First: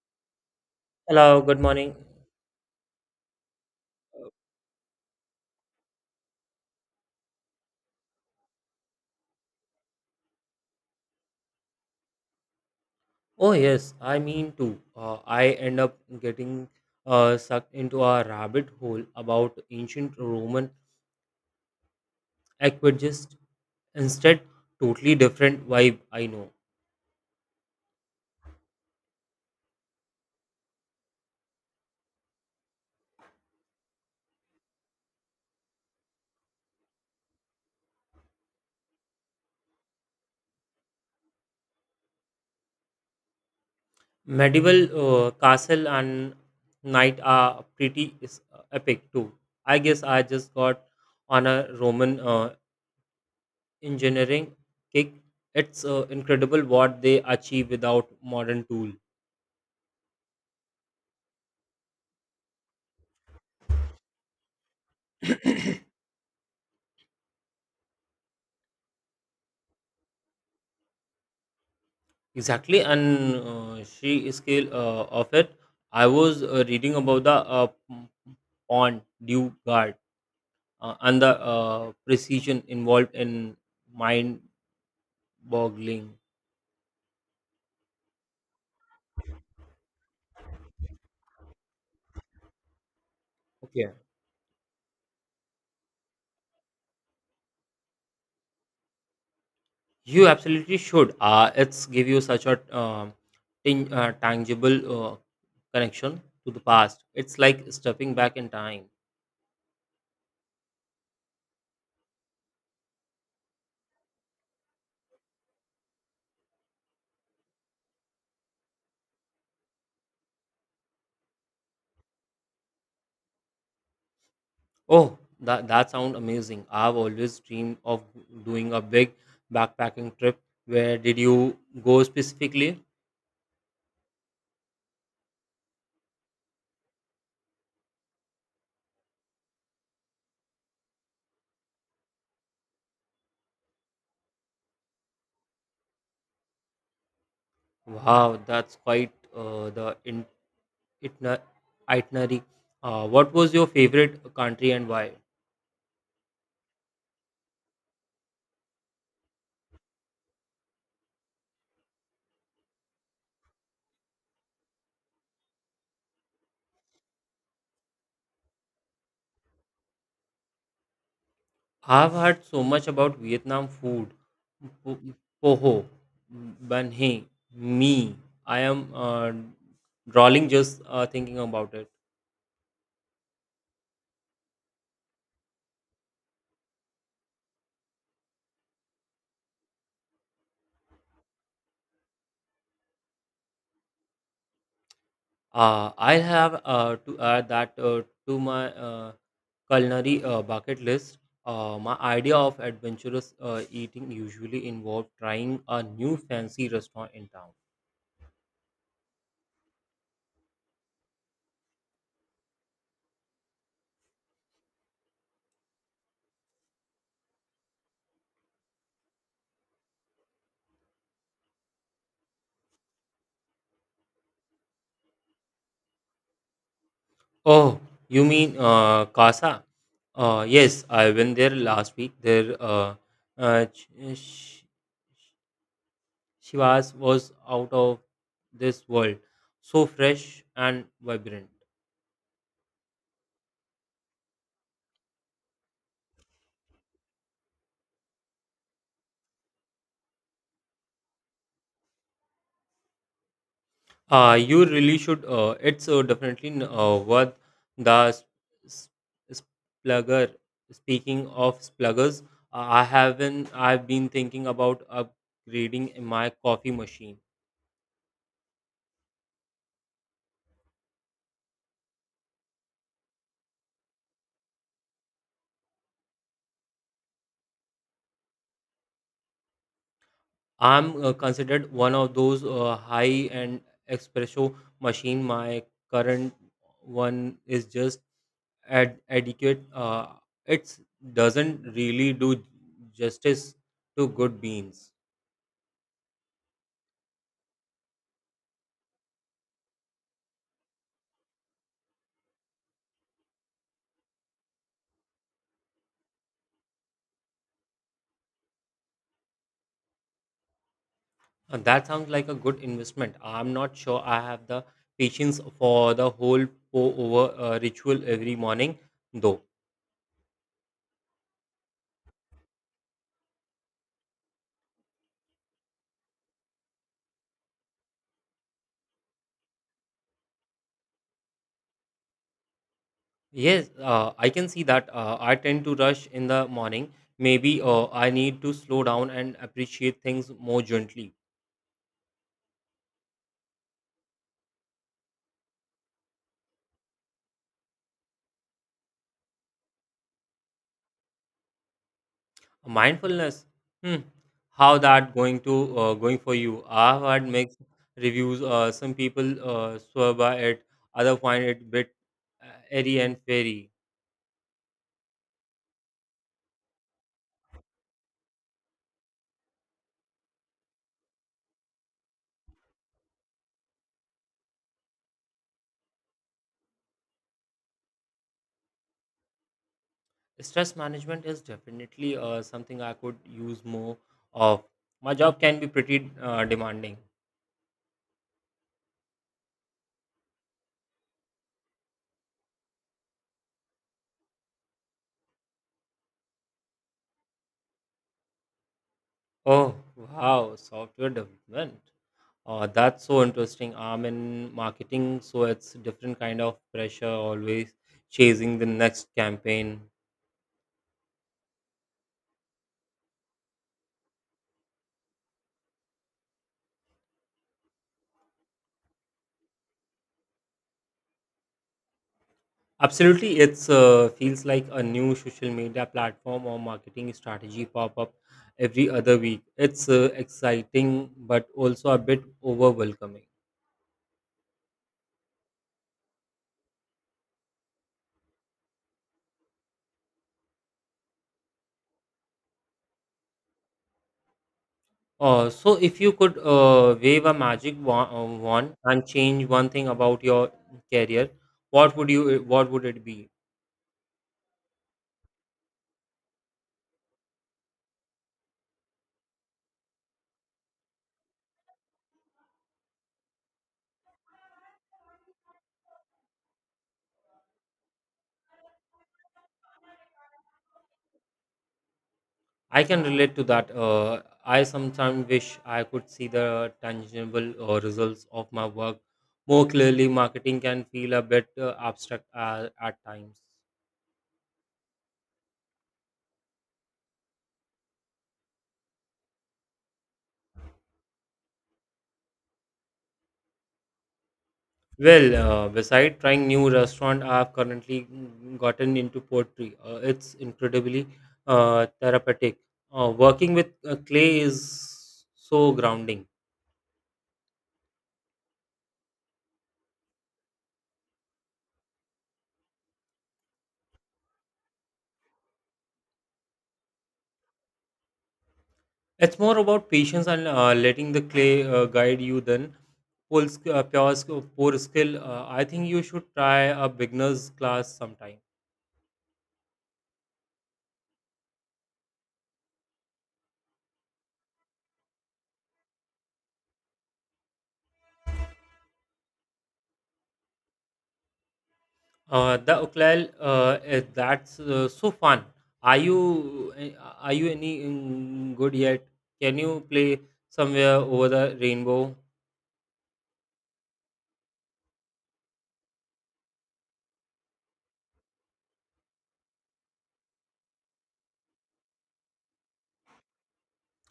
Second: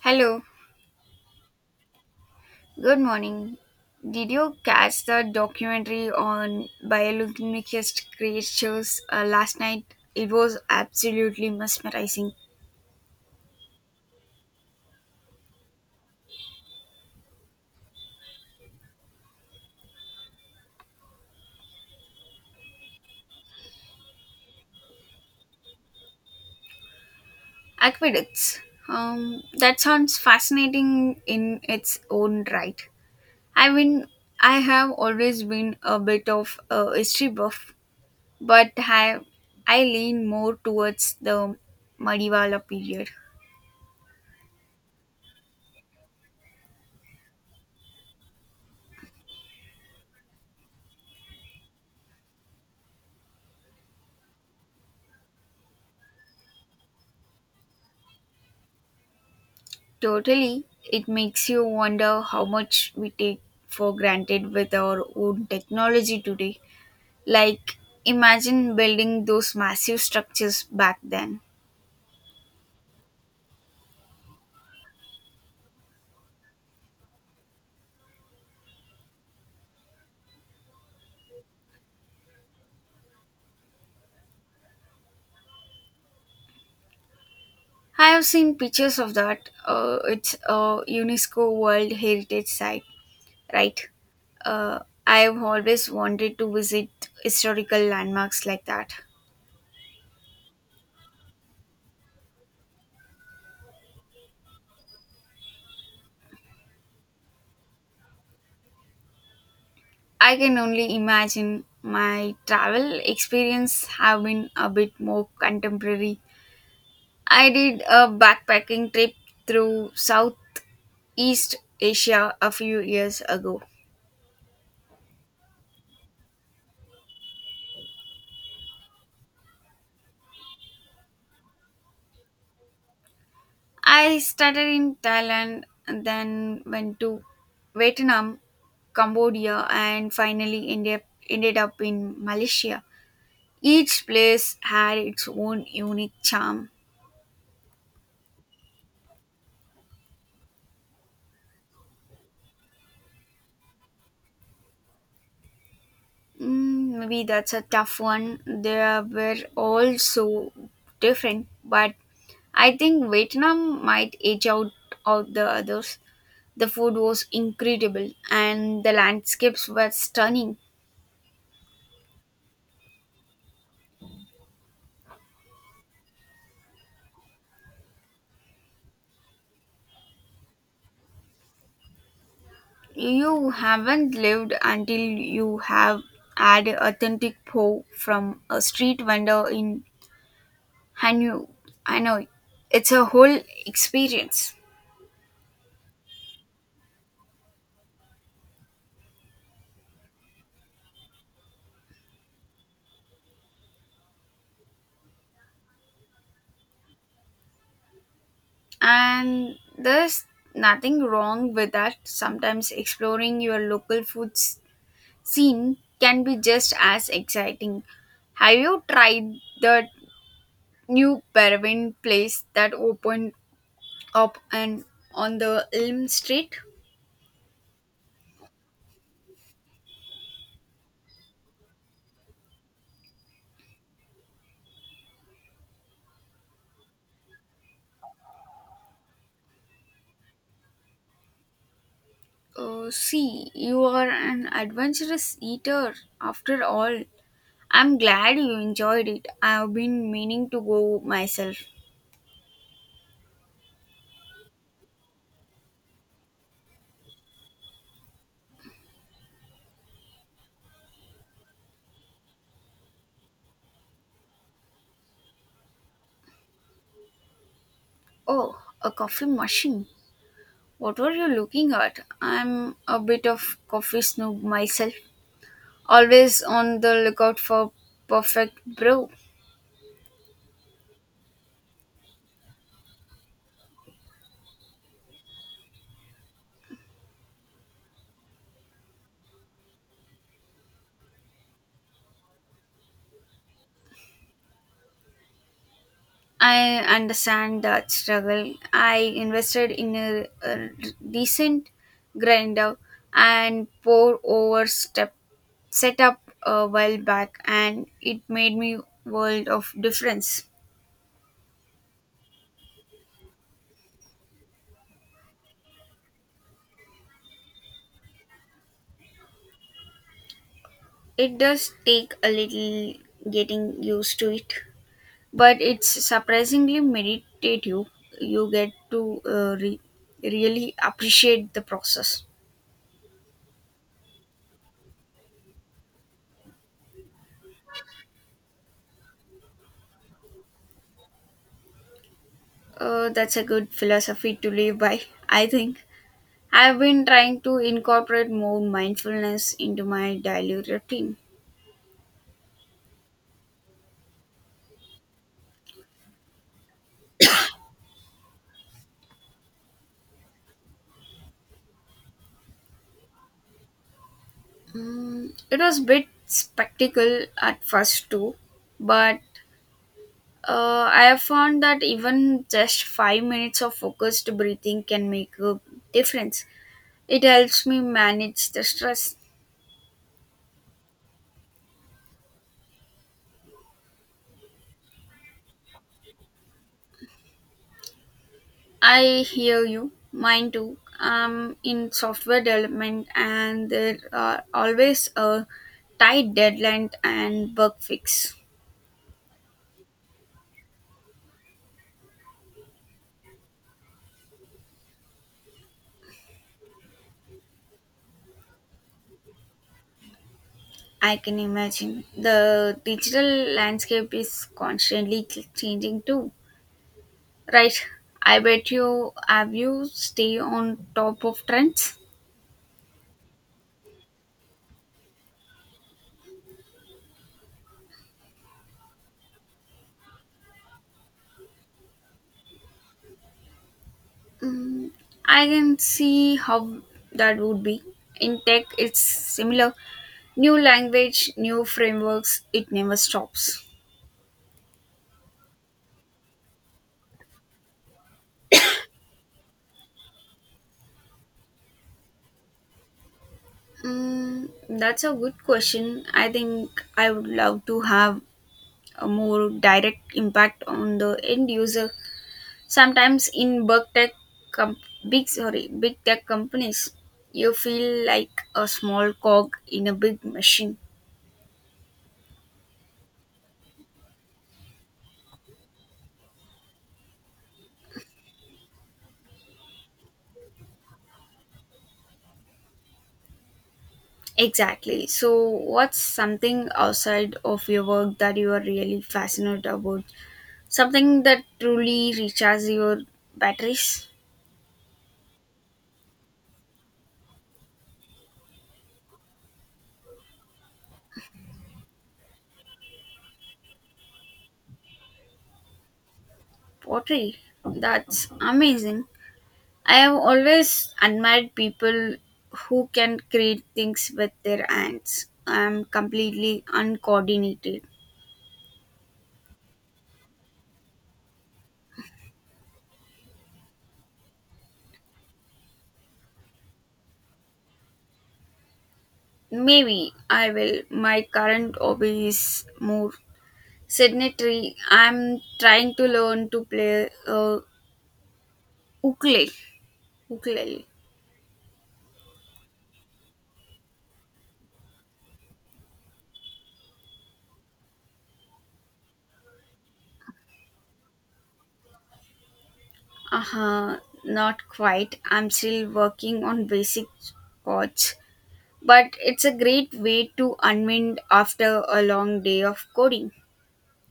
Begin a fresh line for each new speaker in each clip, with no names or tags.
Hello,
Hello, good morning.
good morning.
Uh,
Did you catch the documentary on bioluminescent creatures last night? It was absolutely mesmerizing.
Oh, yes, I mean too. I end up getting sucked into a rabbit hole about ancient Roman aqueducts instead, totally different vibe, I know.
Aqueducts. That sounds fascinating in its own right. I mean, I have always been a bit of a history buff, but I lean more towards the Madiwala period.
Medieval castle and knight are pretty epic too. I guess I just got on a Roman engineering kick. It's incredible what they achieve without modern tools.
Totally. It makes you wonder how much we take for granted with our own technology today. Like, imagine building those massive structures back then.
Exactly, and she scale of it. I was reading about the pawn due guard and the precision involved in mind-boggling.
I have seen pictures of that. It's a UNESCO World Heritage Site, right?
Okay.
Uh, I have always wanted to visit historical landmarks like that.
You absolutely should. It's give you such a um tangible connection to the past. It's like stepping back in time.
I can only imagine my travel experience have been a bit more contemporary. I did a backpacking trip through Southeast Asia a few years ago.
Oh, that sounds amazing. I've always dreamed of doing a big backpacking trip. Where did you go specifically?
I started in Thailand and then went to Vietnam, Cambodia, and finally ended up in Malaysia. Each place had its own unique charm.
Wow, that's quite the itna- itinerary. What was your favorite country and why?
Maybe that's a tough one. They were all so different, but I think Vietnam might edge out all the others. The food was incredible and the landscapes were stunning.
I've heard so much about Vietnam food. Po- Poho, Banh Mi. I am drawing just thinking about it.
You haven't lived until you have had authentic po from a street vendor in Hanoi. Hanoi. It's a whole experience.
I have to add that to my culinary bucket list. My idea of adventurous eating usually involved trying a new fancy restaurant in town.
And there's nothing wrong with that. Sometimes exploring your local food scene can be just as exciting. Have you tried the new Peruvian place that opened up and on the Elm Street?
Oh, you mean Casa? Yes, I went there last week. Their uh, ch- sh- Shivas was out of this world, so fresh and vibrant.
Oh, see, you are an adventurous eater after all. I'm glad you enjoyed it. I've been meaning to go myself.
You really should. It's definitely worth the s- splugger. Speaking of spluggers, I haven't. I've been thinking about upgrading my coffee machine.
Oh, a coffee machine. What were you looking at? I'm a bit of coffee snob myself. Always on the lookout for perfect brew.
I'm considered one of those high-end espresso machine. My current one is just adequate. It doesn't really do justice to good beans.
I understand that struggle. I invested in a decent grinder and pour over step setup a while back, and it made me world of difference.
That sounds like a good investment. I'm not sure I have the patience for the whole pour over ritual every morning, though.
It does take a little getting used to it, but it's surprisingly meditative. You get to really appreciate the process.
Yes, I can see that. I tend to rush in the morning. Maybe I need to slow down and appreciate things more gently.
That's a good philosophy to live by, I think. I've been trying to incorporate more mindfulness into my daily routine.
Mindfulness. Hmm. How that going to going for you? I've had mixed reviews. Some people swear by it. Other find it bit airy and fairy.
It was a bit spectacle at first too, but I have found that even just 5 minutes of focused breathing can make a difference. It helps me manage the stress.
Stress management is definitely something I could use more of. My job can be pretty demanding.
I hear you, mine too. I'm in software development, and there are always a tight deadline and bug fix.
Oh, wow, software development, that's so interesting. I'm in marketing, so it's different kind of pressure, always chasing the next campaign.
I can imagine. The digital landscape is constantly changing too. Right. I bet you have you stay on top of trends.
Absolutely, it's feels like a new social media platform or marketing strategy pop up every other week. It's exciting but also a bit overwhelming.
Mm, I can see how that would be. In tech, it's similar. New language, new frameworks, it never stops.
So if you could wave a magic wand and change one thing about your career, what would you? What would it be?
That's a good question. I think I would love to have a more direct impact on the end user. Sometimes in big tech, com- big sorry, big tech companies, you feel like a small cog in a big machine.
I can relate to that. I sometimes wish I could see the tangible results of my work more clearly. Marketing can feel a bit abstract at times.
Exactly. So, what's something outside of your work that you are really fascinated about? Something that truly recharges your batteries?
Well, beside trying new restaurant, I've currently gotten into pottery. It's incredibly therapeutic. Working with clay is so grounding.
Pottery. That's amazing. I have always admired people who can create things with their hands. I'm completely uncoordinated.
It's more about patience and letting the clay guide you than full sk- pure, sk- poor skill. I think you should try a beginner's class sometime.
Maybe I will. My current hobby is more sedentary. I'm trying to learn to play ukulele. Ukulele.
The ukulele, that's so fun. Are you eh, are you any good yet? Can you play somewhere over the rainbow?
Uh-huh. Not quite. I'm still working on basic chords, but it's a great way to unwind after a long day of coding.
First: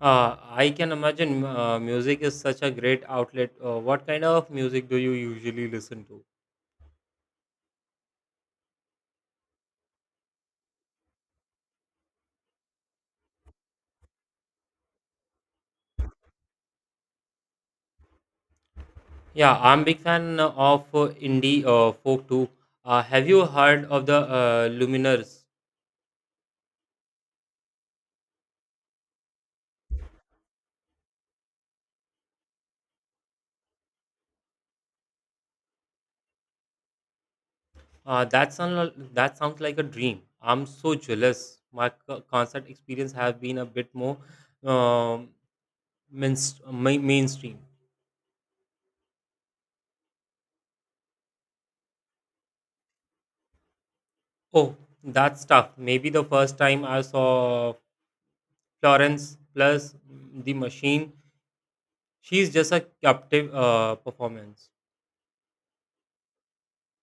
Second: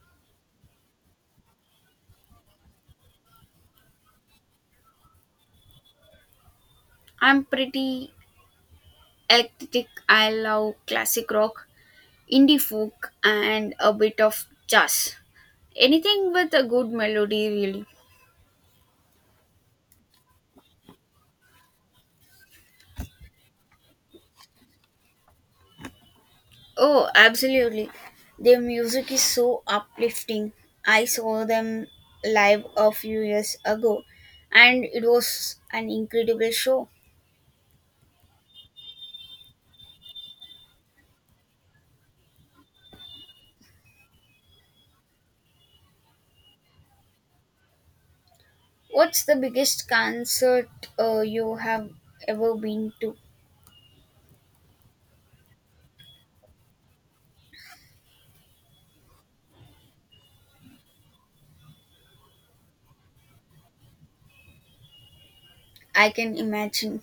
I can imagine music is such a great outlet. What kind of music do you usually listen to?
I'm pretty eclectic. I love classic rock, indie folk, and a bit of jazz. Anything with a good melody, really.
Yeah, I'm big fan of indie folk too. Have you heard of the Luminers?
Oh, absolutely. Their music is so uplifting. I saw them live a few years ago and it was an incredible show.
That sounds like a dream. I'm so jealous. My concert experience have been a bit more um, mainstream.
What's the biggest concert you have ever been to?
Oh, that's tough. Maybe the first time I saw Florence plus the machine, she's just a captive performance.
I can imagine.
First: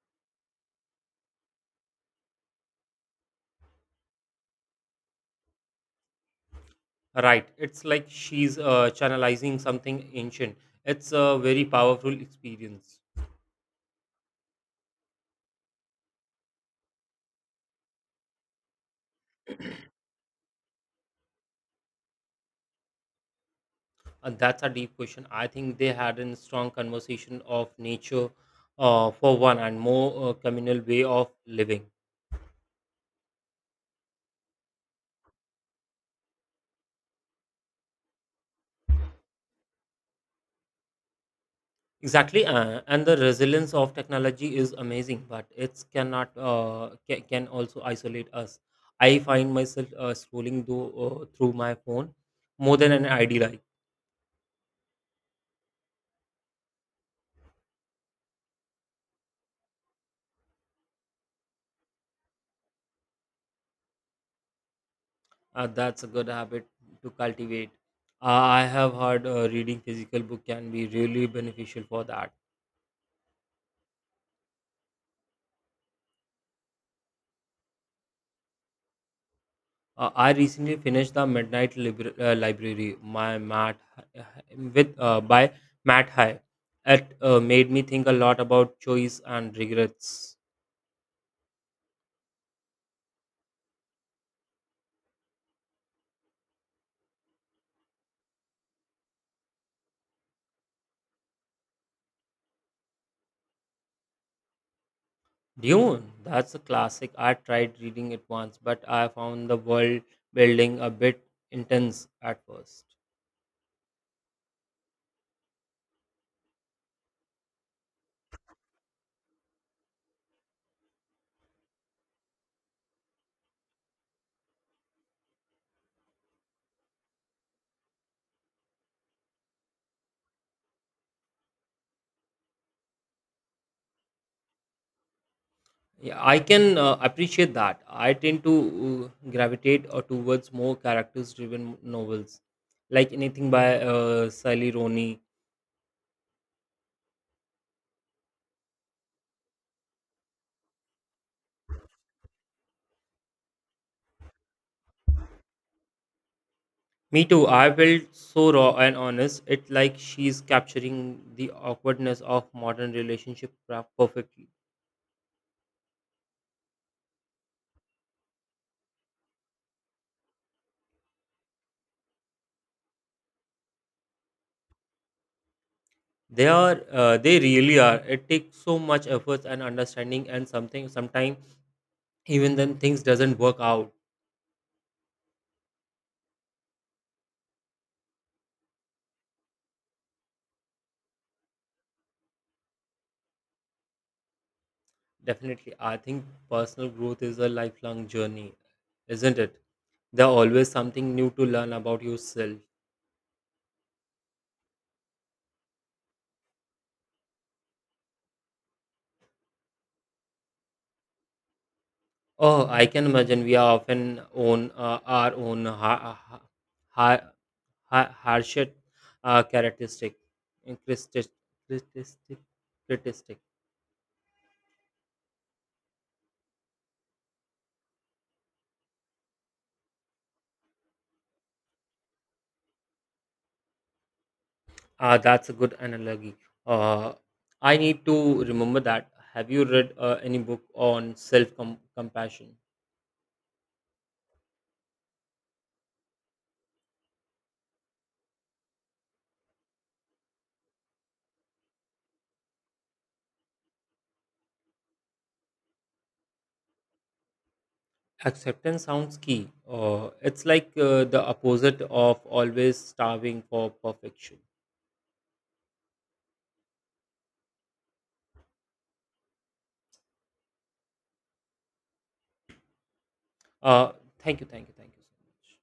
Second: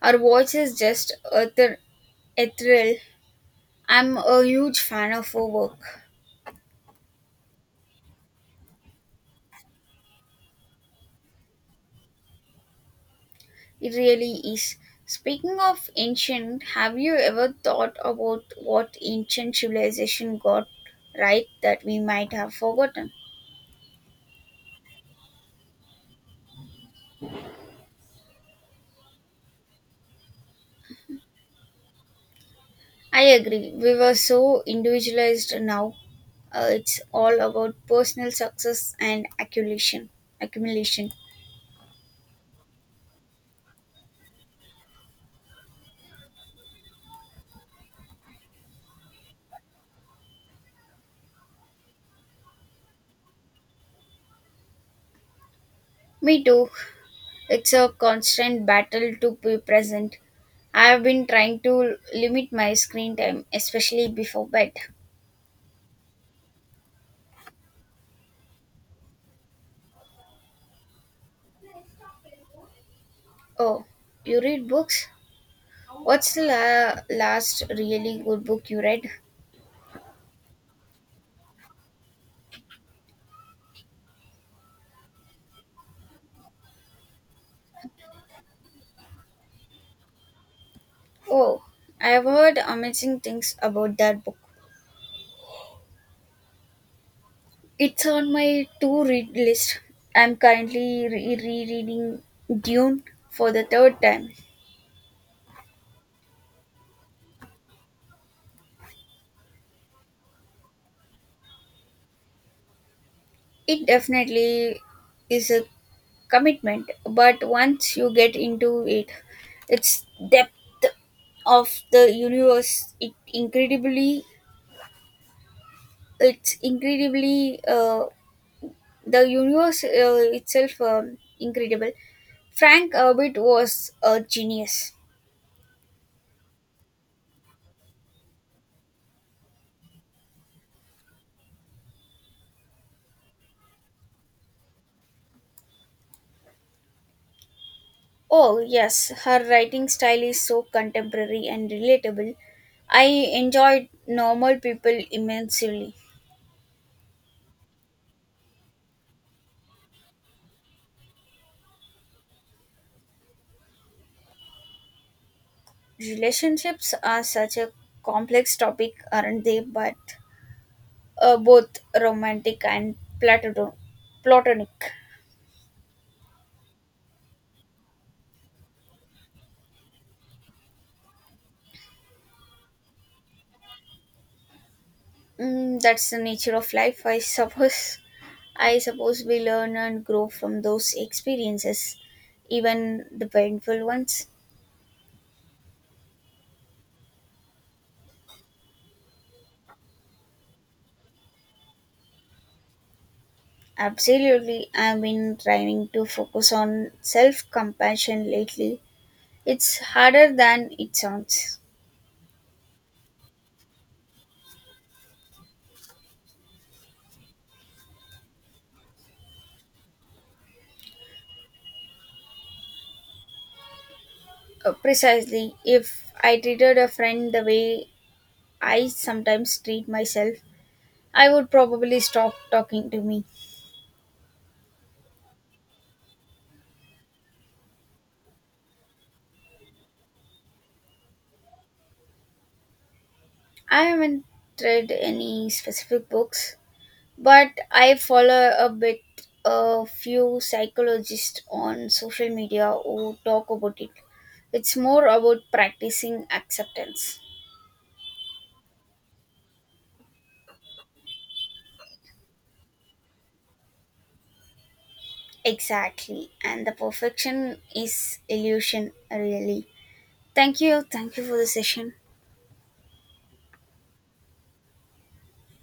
Her voice is just ethereal. I'm a huge fan of her work.
Right. It's like she's channelizing something ancient. It's a very powerful experience.
It really is. Speaking of ancient, have you ever thought about what ancient civilization got right that we might have forgotten?
That's a deep question. I think they had a strong conversation of nature for one and more communal way of living.
I agree. We were so individualized now. It's all about personal success and accumulation.
Exactly. And the resilience of technology is amazing, but it cannot can also isolate us. I find myself scrolling through my phone more than an ideal life.
Me too. It's a constant battle to be present. I have been trying to limit my screen time, especially before bed.
That's a good habit to cultivate. I have heard reading physical book can be really beneficial for that.
Oh, you read books? What's the last really good book you read?
I recently finished the Library my Matt with by Matt High. It made me think a lot about choice and regrets.
Oh, I've heard amazing things about that book. It's on my to read list. I'm currently rereading Dune for the third time.
Dune, that's a classic. I tried reading it once, but I found the world building a bit intense at first.
It definitely is a commitment, but once you get into it, its depth of the universe, it's incredibly the universe itself incredible. Frank Herbert was a genius.
Yeah, I can appreciate that. I tend to gravitate towards more characters-driven novels, like anything by Sally Rooney.
Oh yes, her writing style is so contemporary and relatable. I enjoyed Normal People immensely.
Me too. I felt so raw and honest. It's like she's capturing the awkwardness of modern relationship perfectly.
Relationships are such a complex topic, aren't they? But both romantic and platonic platonic.
They are, they really are. It takes so much effort and understanding, and something sometimes even then things doesn't work out.
That's the nature of life, I suppose. I suppose we learn and grow from those experiences, even the painful ones.
Definitely, I think personal growth is a lifelong journey, isn't it? There's always something new to learn about yourself.
Absolutely, I've been trying to focus on self compassion lately. It's harder than it sounds.
Oh, I can imagine we are often on our own ha- hardship characteristic christis- christistic critistic.
Precisely, if I treated a friend the way I sometimes treat myself, I would probably stop talking to me.
Uh, that's a good analogy. uh, I need to remember that. Have you read any book on self compassion?
I haven't read any specific books but I follow a few psychologists on social media who talk about it. It's more about practicing acceptance.
Acceptance sounds key. Uh, it's like the opposite of always starving for perfection.
Exactly. And the perfection is illusion, really. Thank you. Thank you for the session.
Uh, thank you thank you thank you so much.